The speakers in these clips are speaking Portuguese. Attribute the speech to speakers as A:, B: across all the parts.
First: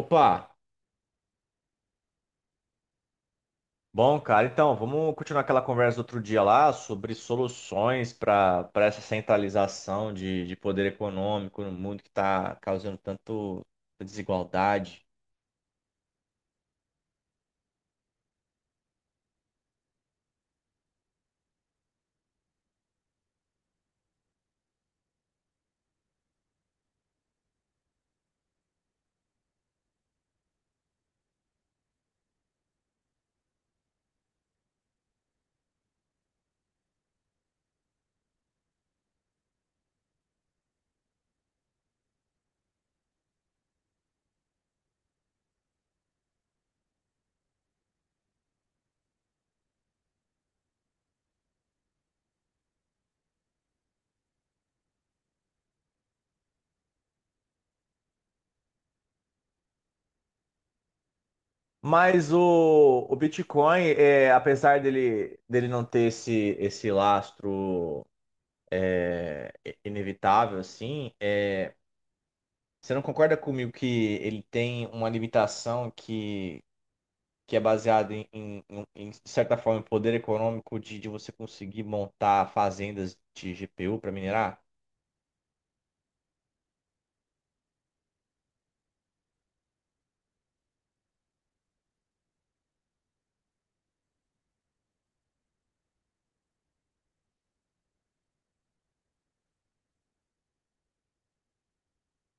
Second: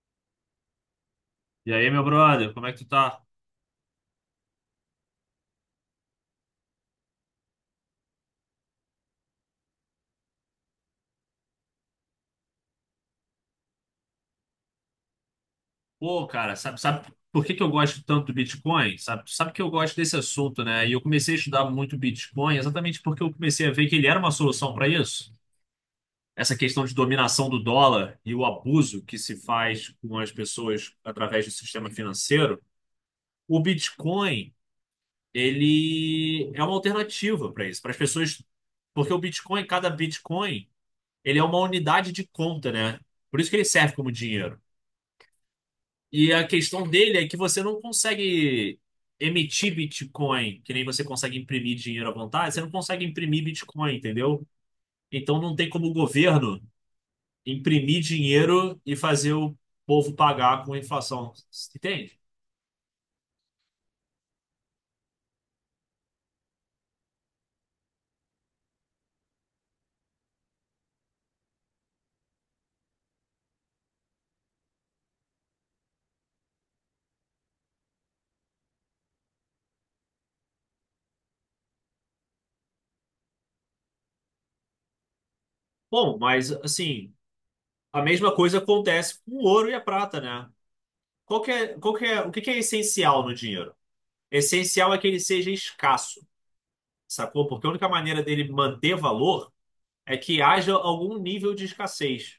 A: Opa,
B: E aí, meu brother, como é que tu tá?
A: bom, cara, então vamos continuar aquela conversa do outro dia lá sobre soluções para essa centralização de poder econômico no mundo que está causando tanto desigualdade.
B: Pô, cara, sabe por que que eu gosto tanto do Bitcoin? Sabe que eu gosto desse assunto, né? E eu comecei a estudar muito Bitcoin exatamente porque eu comecei a ver que ele era uma solução para isso. Essa questão de dominação do dólar e o abuso que se faz com as pessoas através do sistema financeiro. O Bitcoin, ele é uma alternativa para isso, para as pessoas. Porque o Bitcoin, cada Bitcoin, ele é uma unidade de conta, né? Por isso que ele serve como dinheiro. E a questão dele é que você não consegue emitir Bitcoin, que nem você consegue imprimir dinheiro à vontade, você não consegue imprimir Bitcoin, entendeu? Então não tem como o governo imprimir dinheiro e fazer o povo pagar com a inflação, entende?
A: Mas o Bitcoin, apesar dele não ter esse lastro é, inevitável, assim, você não concorda comigo que ele tem uma limitação que é baseado em, de certa forma, em poder econômico de você conseguir montar fazendas de GPU para minerar?
B: Bom, mas assim, a mesma coisa acontece com o ouro e a prata, né? Qual que é, o que que é essencial no dinheiro? Essencial é que ele seja escasso, sacou? Porque a única maneira dele manter valor é que haja algum nível de escassez.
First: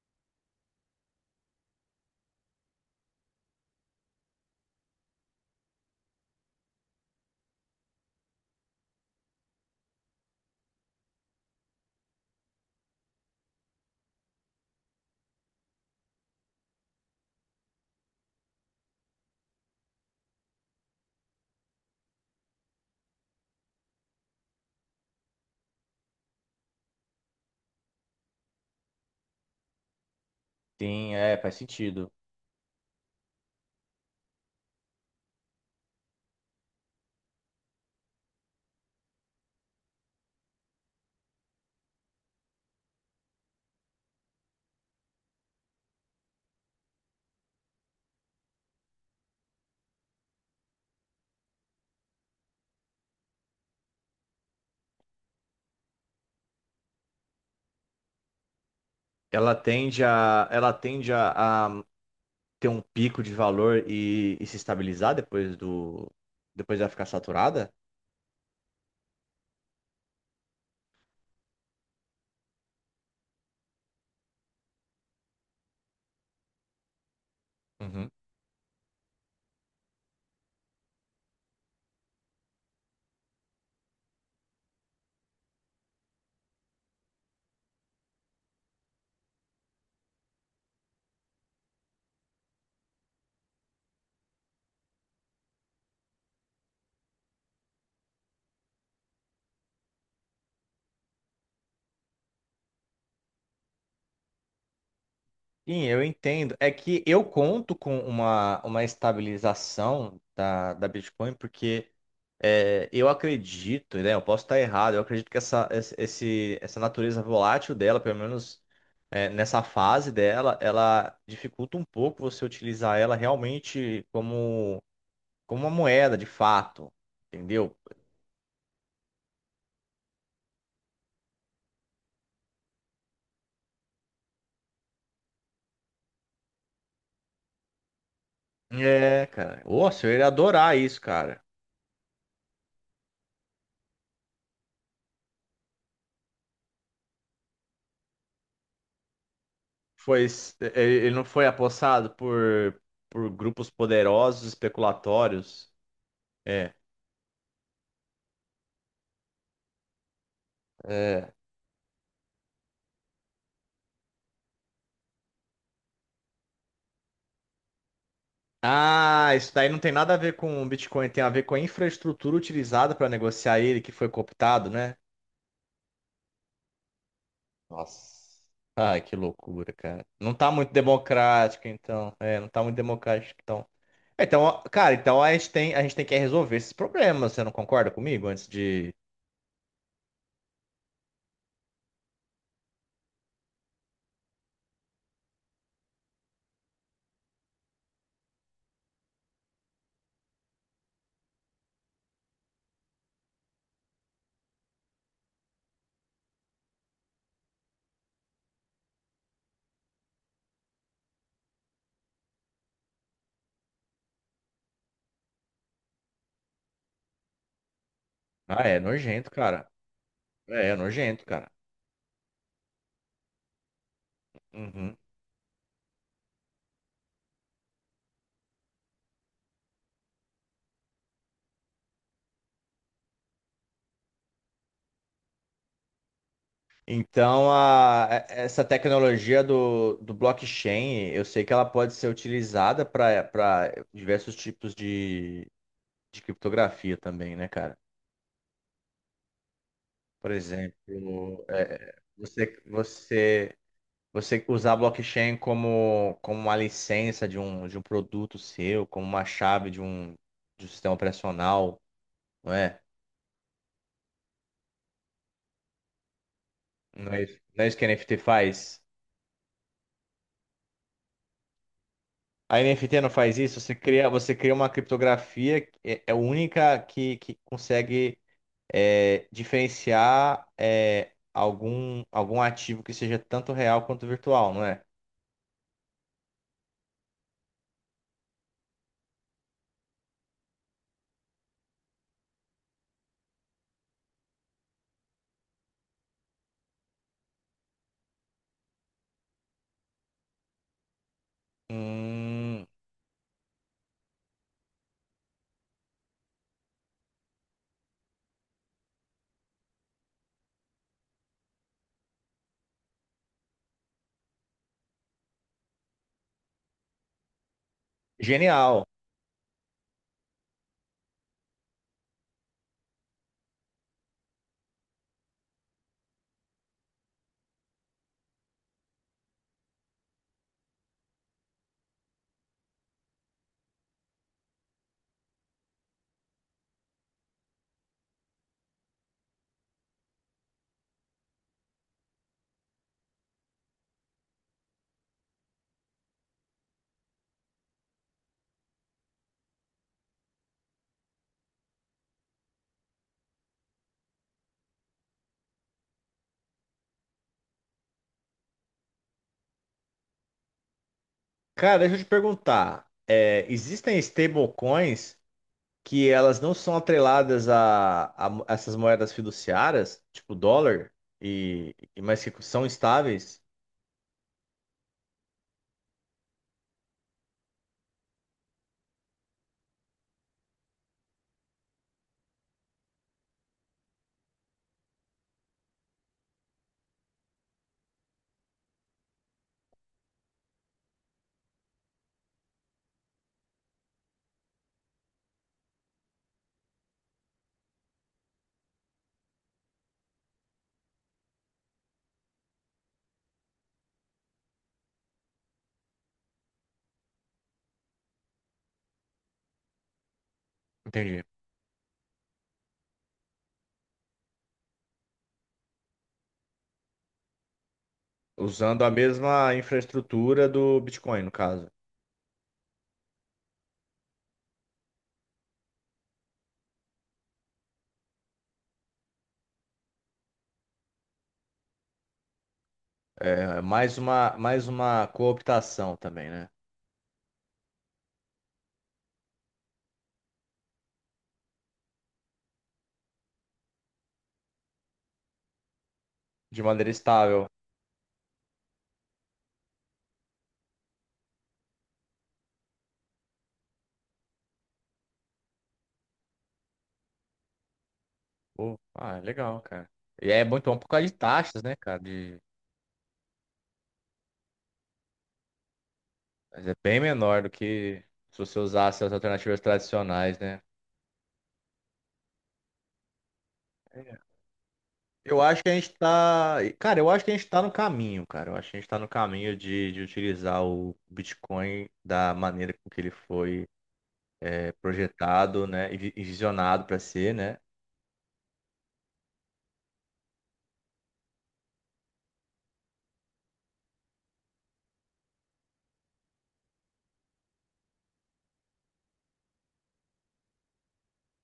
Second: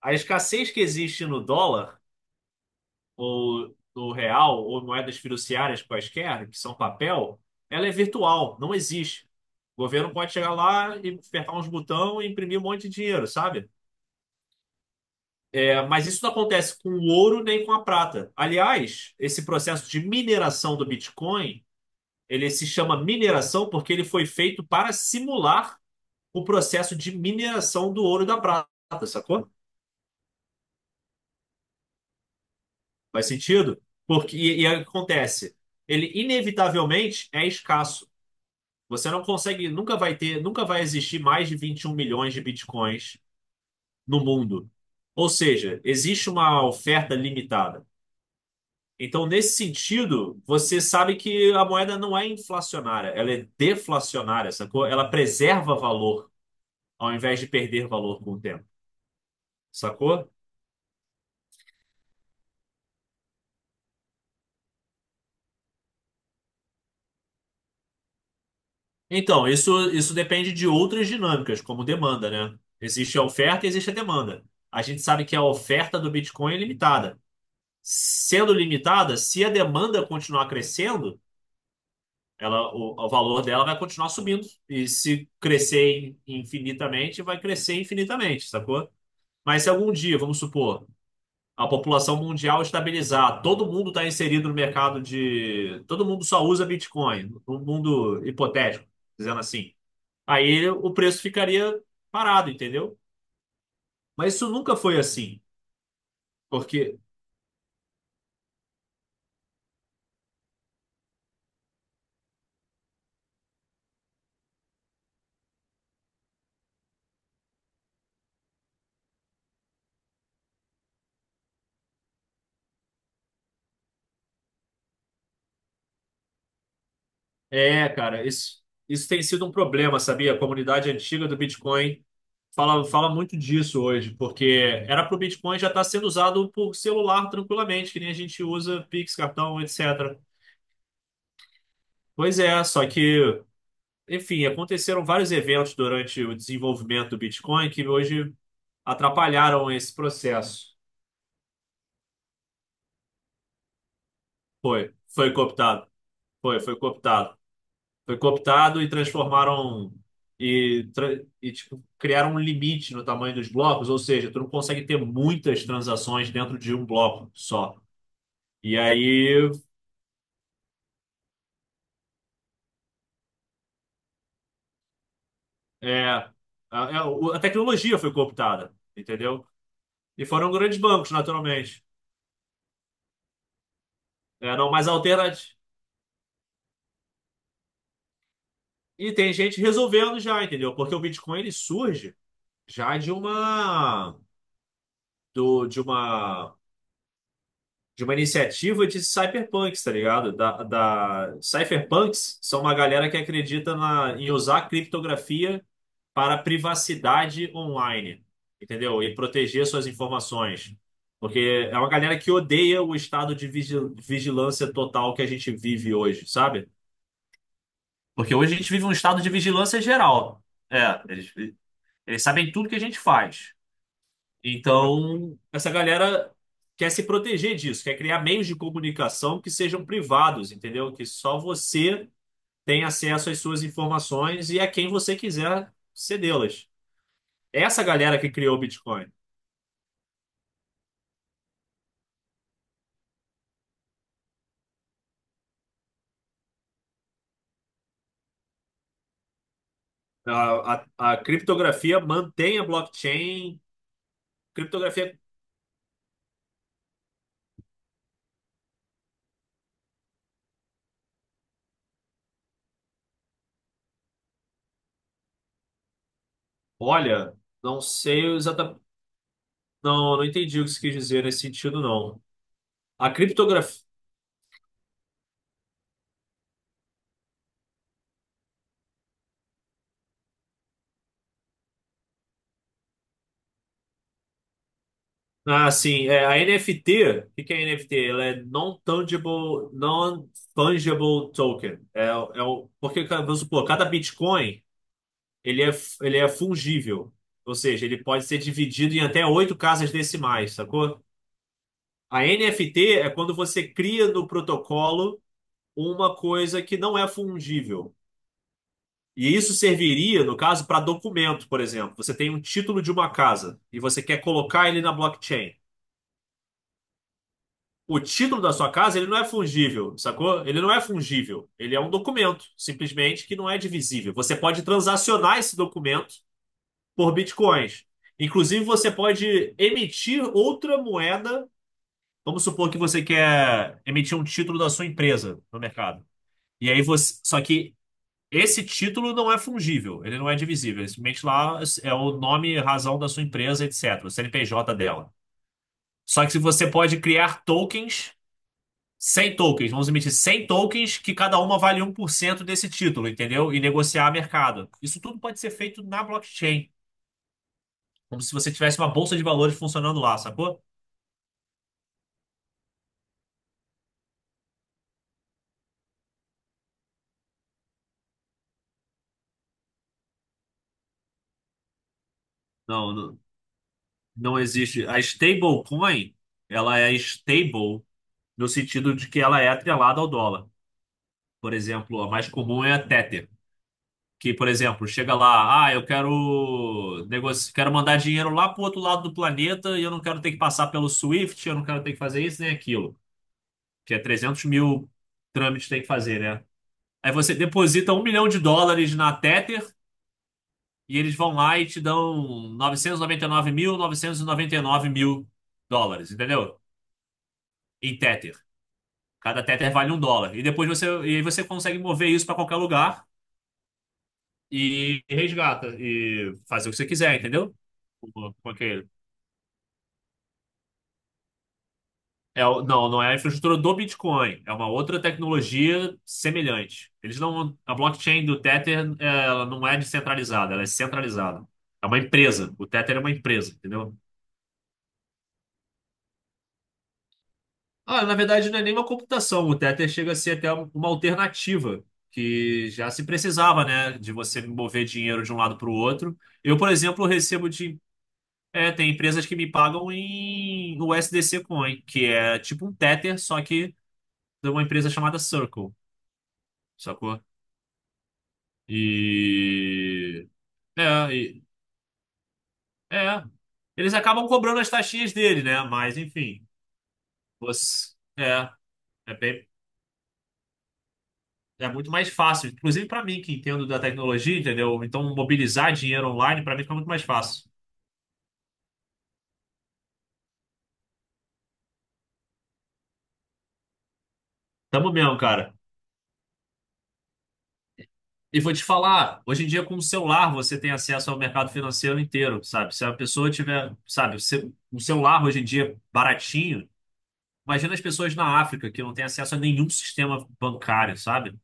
B: A escassez que existe no dólar, ou no real, ou moedas fiduciárias quaisquer, que são papel, ela é virtual, não existe. O governo pode chegar lá e apertar uns botões e imprimir um monte de dinheiro, sabe? É, mas isso não acontece com o ouro nem com a prata. Aliás, esse processo de mineração do Bitcoin, ele se chama mineração porque ele foi feito para simular o processo de mineração do ouro e da prata, sacou?
A: Sim, é, faz sentido.
B: Faz sentido? Porque, e aí o que acontece? Ele inevitavelmente é escasso. Você não consegue, nunca vai ter, nunca vai existir mais de 21 milhões de bitcoins no mundo. Ou seja, existe uma oferta limitada. Então, nesse sentido, você sabe que a moeda não é inflacionária, ela é deflacionária, sacou? Ela preserva valor ao invés de perder valor com o tempo,
A: Ela tende
B: sacou?
A: a, ela tende a, a ter um pico de valor e se estabilizar depois ela ficar saturada?
B: Então, isso depende de outras dinâmicas, como demanda, né? Existe a oferta e existe a demanda. A gente sabe que a oferta do Bitcoin é limitada.
A: Uhum.
B: Sendo limitada, se a demanda continuar crescendo, ela, o valor dela vai continuar subindo. E se infinitamente, vai crescer infinitamente, sacou? Mas se algum dia, vamos supor, a população mundial estabilizar, todo mundo está inserido no mercado de. Todo mundo só usa Bitcoin, num mundo hipotético, dizendo assim. Aí o preço ficaria parado, entendeu? Mas isso nunca foi assim,
A: Sim, eu entendo. É
B: porque
A: que eu conto com uma estabilização da Bitcoin, porque é, eu acredito, né? Eu posso estar errado, eu acredito que essa natureza volátil dela, pelo menos nessa fase dela, ela dificulta um pouco você utilizar ela realmente como uma moeda, de fato. Entendeu?
B: é, cara, isso tem sido um problema, sabia? A comunidade antiga do Bitcoin fala muito disso hoje, porque era para o Bitcoin já estar sendo usado por celular tranquilamente, que nem a gente usa Pix,
A: É,
B: cartão,
A: cara. Nossa, eu
B: etc.
A: iria adorar isso, cara.
B: Pois é, só que, enfim, aconteceram vários eventos durante o desenvolvimento do Bitcoin que hoje atrapalharam esse
A: Foi, s-
B: processo.
A: Ele não foi apossado por grupos poderosos,
B: Foi
A: especulatórios.
B: cooptado. Foi,
A: É.
B: foi cooptado. Foi cooptado e transformaram e, tra-
A: É.
B: e, tipo, criaram um limite no tamanho dos blocos, ou seja, tu não consegue ter muitas transações dentro de um bloco só. E
A: Ah,
B: aí
A: isso daí não tem nada a ver com o Bitcoin, tem a ver com a infraestrutura utilizada para negociar ele que foi cooptado, né?
B: é, a, a tecnologia foi
A: Nossa.
B: cooptada,
A: Ai, que
B: entendeu?
A: loucura, cara.
B: E
A: Não tá
B: foram
A: muito
B: grandes bancos,
A: democrático,
B: naturalmente.
A: então. É, não tá muito democrático, então. É, então,
B: É,
A: ó,
B: não, mas
A: cara, então
B: alternativa.
A: a gente tem que resolver esses problemas, você não concorda comigo? Antes de.
B: E tem gente resolvendo já, entendeu? Porque o Bitcoin ele surge já de uma do, de uma de uma iniciativa de cyberpunks, tá ligado? Da, da... Cyberpunks são uma galera que acredita em usar criptografia para privacidade online, entendeu? E proteger suas informações. Porque é uma galera que odeia o estado de vigilância total que a gente vive hoje, sabe? Porque hoje a
A: Ah,
B: gente
A: é
B: vive um estado
A: nojento,
B: de
A: cara.
B: vigilância geral.
A: É, é
B: É,
A: nojento,
B: eles,
A: cara.
B: eles sabem tudo que a gente faz.
A: Uhum.
B: Então, essa galera quer se proteger disso, quer criar meios de comunicação que sejam privados, entendeu? Que só você tem acesso às suas informações e a quem você quiser cedê-las.
A: Então,
B: Essa galera que criou o
A: essa
B: Bitcoin.
A: tecnologia do blockchain, eu sei que ela pode ser utilizada para diversos tipos de criptografia também, né, cara? Por
B: A
A: exemplo,
B: criptografia mantém a
A: você
B: blockchain.
A: você usar
B: Criptografia,
A: blockchain como uma licença de um produto seu, como uma chave de um sistema operacional, não é?
B: olha,
A: Não é isso
B: não
A: que a NFT
B: sei
A: faz?
B: exatamente. Não, não entendi o que você quis dizer nesse sentido, não.
A: A NFT não
B: A
A: faz isso?
B: criptografia.
A: Você cria uma criptografia que é única que consegue diferenciar algum ativo que seja tanto real quanto virtual, não é?
B: Ah, sim. É, a NFT, o que que é NFT? Ela é Non-Tangible, Non-Fungible Token. É o, porque, cara, vamos supor, cada Bitcoin, ele é fungível. Ou seja, ele pode ser dividido em até oito casas decimais, sacou? A
A: Hum,
B: NFT é quando você cria no protocolo uma coisa que não é fungível. E isso serviria, no caso, para documento, por exemplo. Você tem um título de uma casa e você quer colocar ele na blockchain. O título da sua
A: Genial.
B: casa, ele não é fungível, sacou? Ele não é fungível. Ele é um documento, simplesmente, que não é divisível. Você pode transacionar esse documento por bitcoins. Inclusive, você pode emitir outra moeda. Vamos supor que você quer emitir um título da sua empresa no mercado. E aí você. Só que esse título não é fungível, ele não é divisível. Ele simplesmente lá é o nome, razão da sua empresa, etc. O CNPJ dela. Só que se você pode criar tokens 100 tokens, vamos emitir 100 tokens que cada uma vale 1% desse título, entendeu? E negociar a mercado. Isso tudo pode ser feito na blockchain, como se você tivesse uma bolsa de valores funcionando lá, sacou?
A: Cara, deixa eu te perguntar. Existem stablecoins que elas não são atreladas a essas moedas fiduciárias, tipo dólar, mas que são
B: Não, não,
A: estáveis?
B: não existe. A stablecoin, ela é stable no sentido de que ela é atrelada ao dólar. Por exemplo, a mais comum é a Tether, que, por exemplo, chega lá, ah, eu quero quero mandar dinheiro lá pro outro lado do planeta e eu não quero ter que passar pelo Swift, eu não quero ter que fazer isso nem aquilo. Que é 300 mil trâmites que tem que fazer, né? Aí você deposita 1 milhão de dólares na Tether e eles vão lá e te dão 999 mil novecentos e noventa e nove mil dólares, entendeu? Em Tether. Cada Tether vale um dólar. E depois você, e aí
A: Entendi.
B: você consegue mover isso para qualquer lugar e resgata e fazer o que você quiser, entendeu? Com, com
A: Usando
B: aquele-
A: a mesma infraestrutura do Bitcoin, no caso.
B: É, não, não é a infraestrutura do Bitcoin, é uma outra tecnologia semelhante. Eles não, a blockchain do Tether, é, ela não é descentralizada, ela é centralizada. É uma empresa. O Tether é uma empresa,
A: É,
B: entendeu?
A: mais uma cooptação também, né?
B: Ah, na verdade, não é nem uma computação. O Tether chega a ser até uma alternativa que já se precisava, né, de você mover dinheiro de um lado para o outro. Eu,
A: De
B: por
A: maneira
B: exemplo,
A: estável.
B: recebo de, é, tem empresas que me pagam em USDC Coin, que é tipo um Tether, só que de uma empresa chamada Circle. Sacou?
A: Pô, ah, é legal, cara.
B: E.
A: E é muito bom
B: É,
A: por causa de
B: e-
A: taxas, né, cara? De,
B: é. Eles acabam cobrando as taxinhas dele, né? Mas, enfim.
A: mas é bem menor do
B: Você...
A: que se
B: É.
A: você usasse as
B: É bem.
A: alternativas tradicionais, né?
B: É muito mais fácil, inclusive para mim que entendo da tecnologia, entendeu? Então,
A: Eu acho que
B: mobilizar
A: a gente
B: dinheiro online para
A: tá.
B: mim fica muito
A: Cara,
B: mais
A: eu acho que a gente
B: fácil.
A: tá no caminho, cara. Eu acho que a gente tá no caminho de utilizar o Bitcoin da maneira com que ele foi
B: Tamo mesmo, cara.
A: projetado, né? E visionado para ser, né?
B: E vou te falar, hoje em dia com o celular você tem acesso ao mercado financeiro inteiro, sabe? Se a pessoa tiver, sabe, um celular hoje em dia baratinho, imagina as pessoas na África que não têm acesso a nenhum sistema bancário, sabe?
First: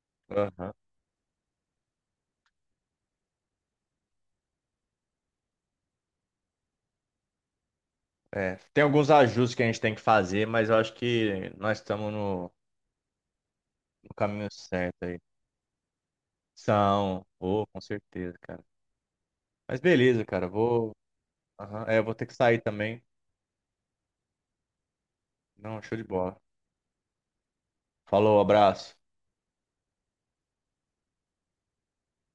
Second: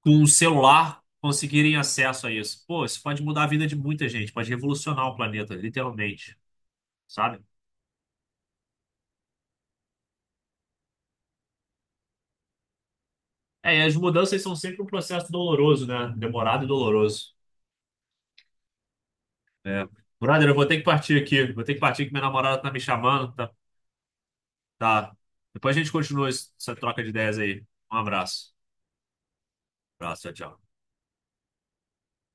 B: Com um
A: Aham.
B: celular conseguirem acesso a isso. Pô, isso pode mudar a vida de muita gente, pode revolucionar o planeta, literalmente, sabe?
A: É, tem alguns ajustes que a gente tem que fazer, mas eu acho que nós estamos no,
B: É, e as
A: no
B: mudanças
A: caminho
B: são sempre um
A: certo aí.
B: processo doloroso, né? Demorado e
A: São,
B: doloroso.
A: oh, com certeza, cara. Mas
B: É.
A: beleza, cara.
B: Brother, eu vou ter que
A: Vou.
B: partir aqui. Vou ter que
A: Aham. É, eu
B: partir que
A: vou
B: minha
A: ter que sair
B: namorada tá me
A: também.
B: chamando. Tá, tá. Depois a
A: Não,
B: gente
A: show de
B: continua
A: bola.
B: essa troca de ideias aí. Um
A: Falou,
B: abraço.
A: abraço.
B: Abraço, tchau, tchau.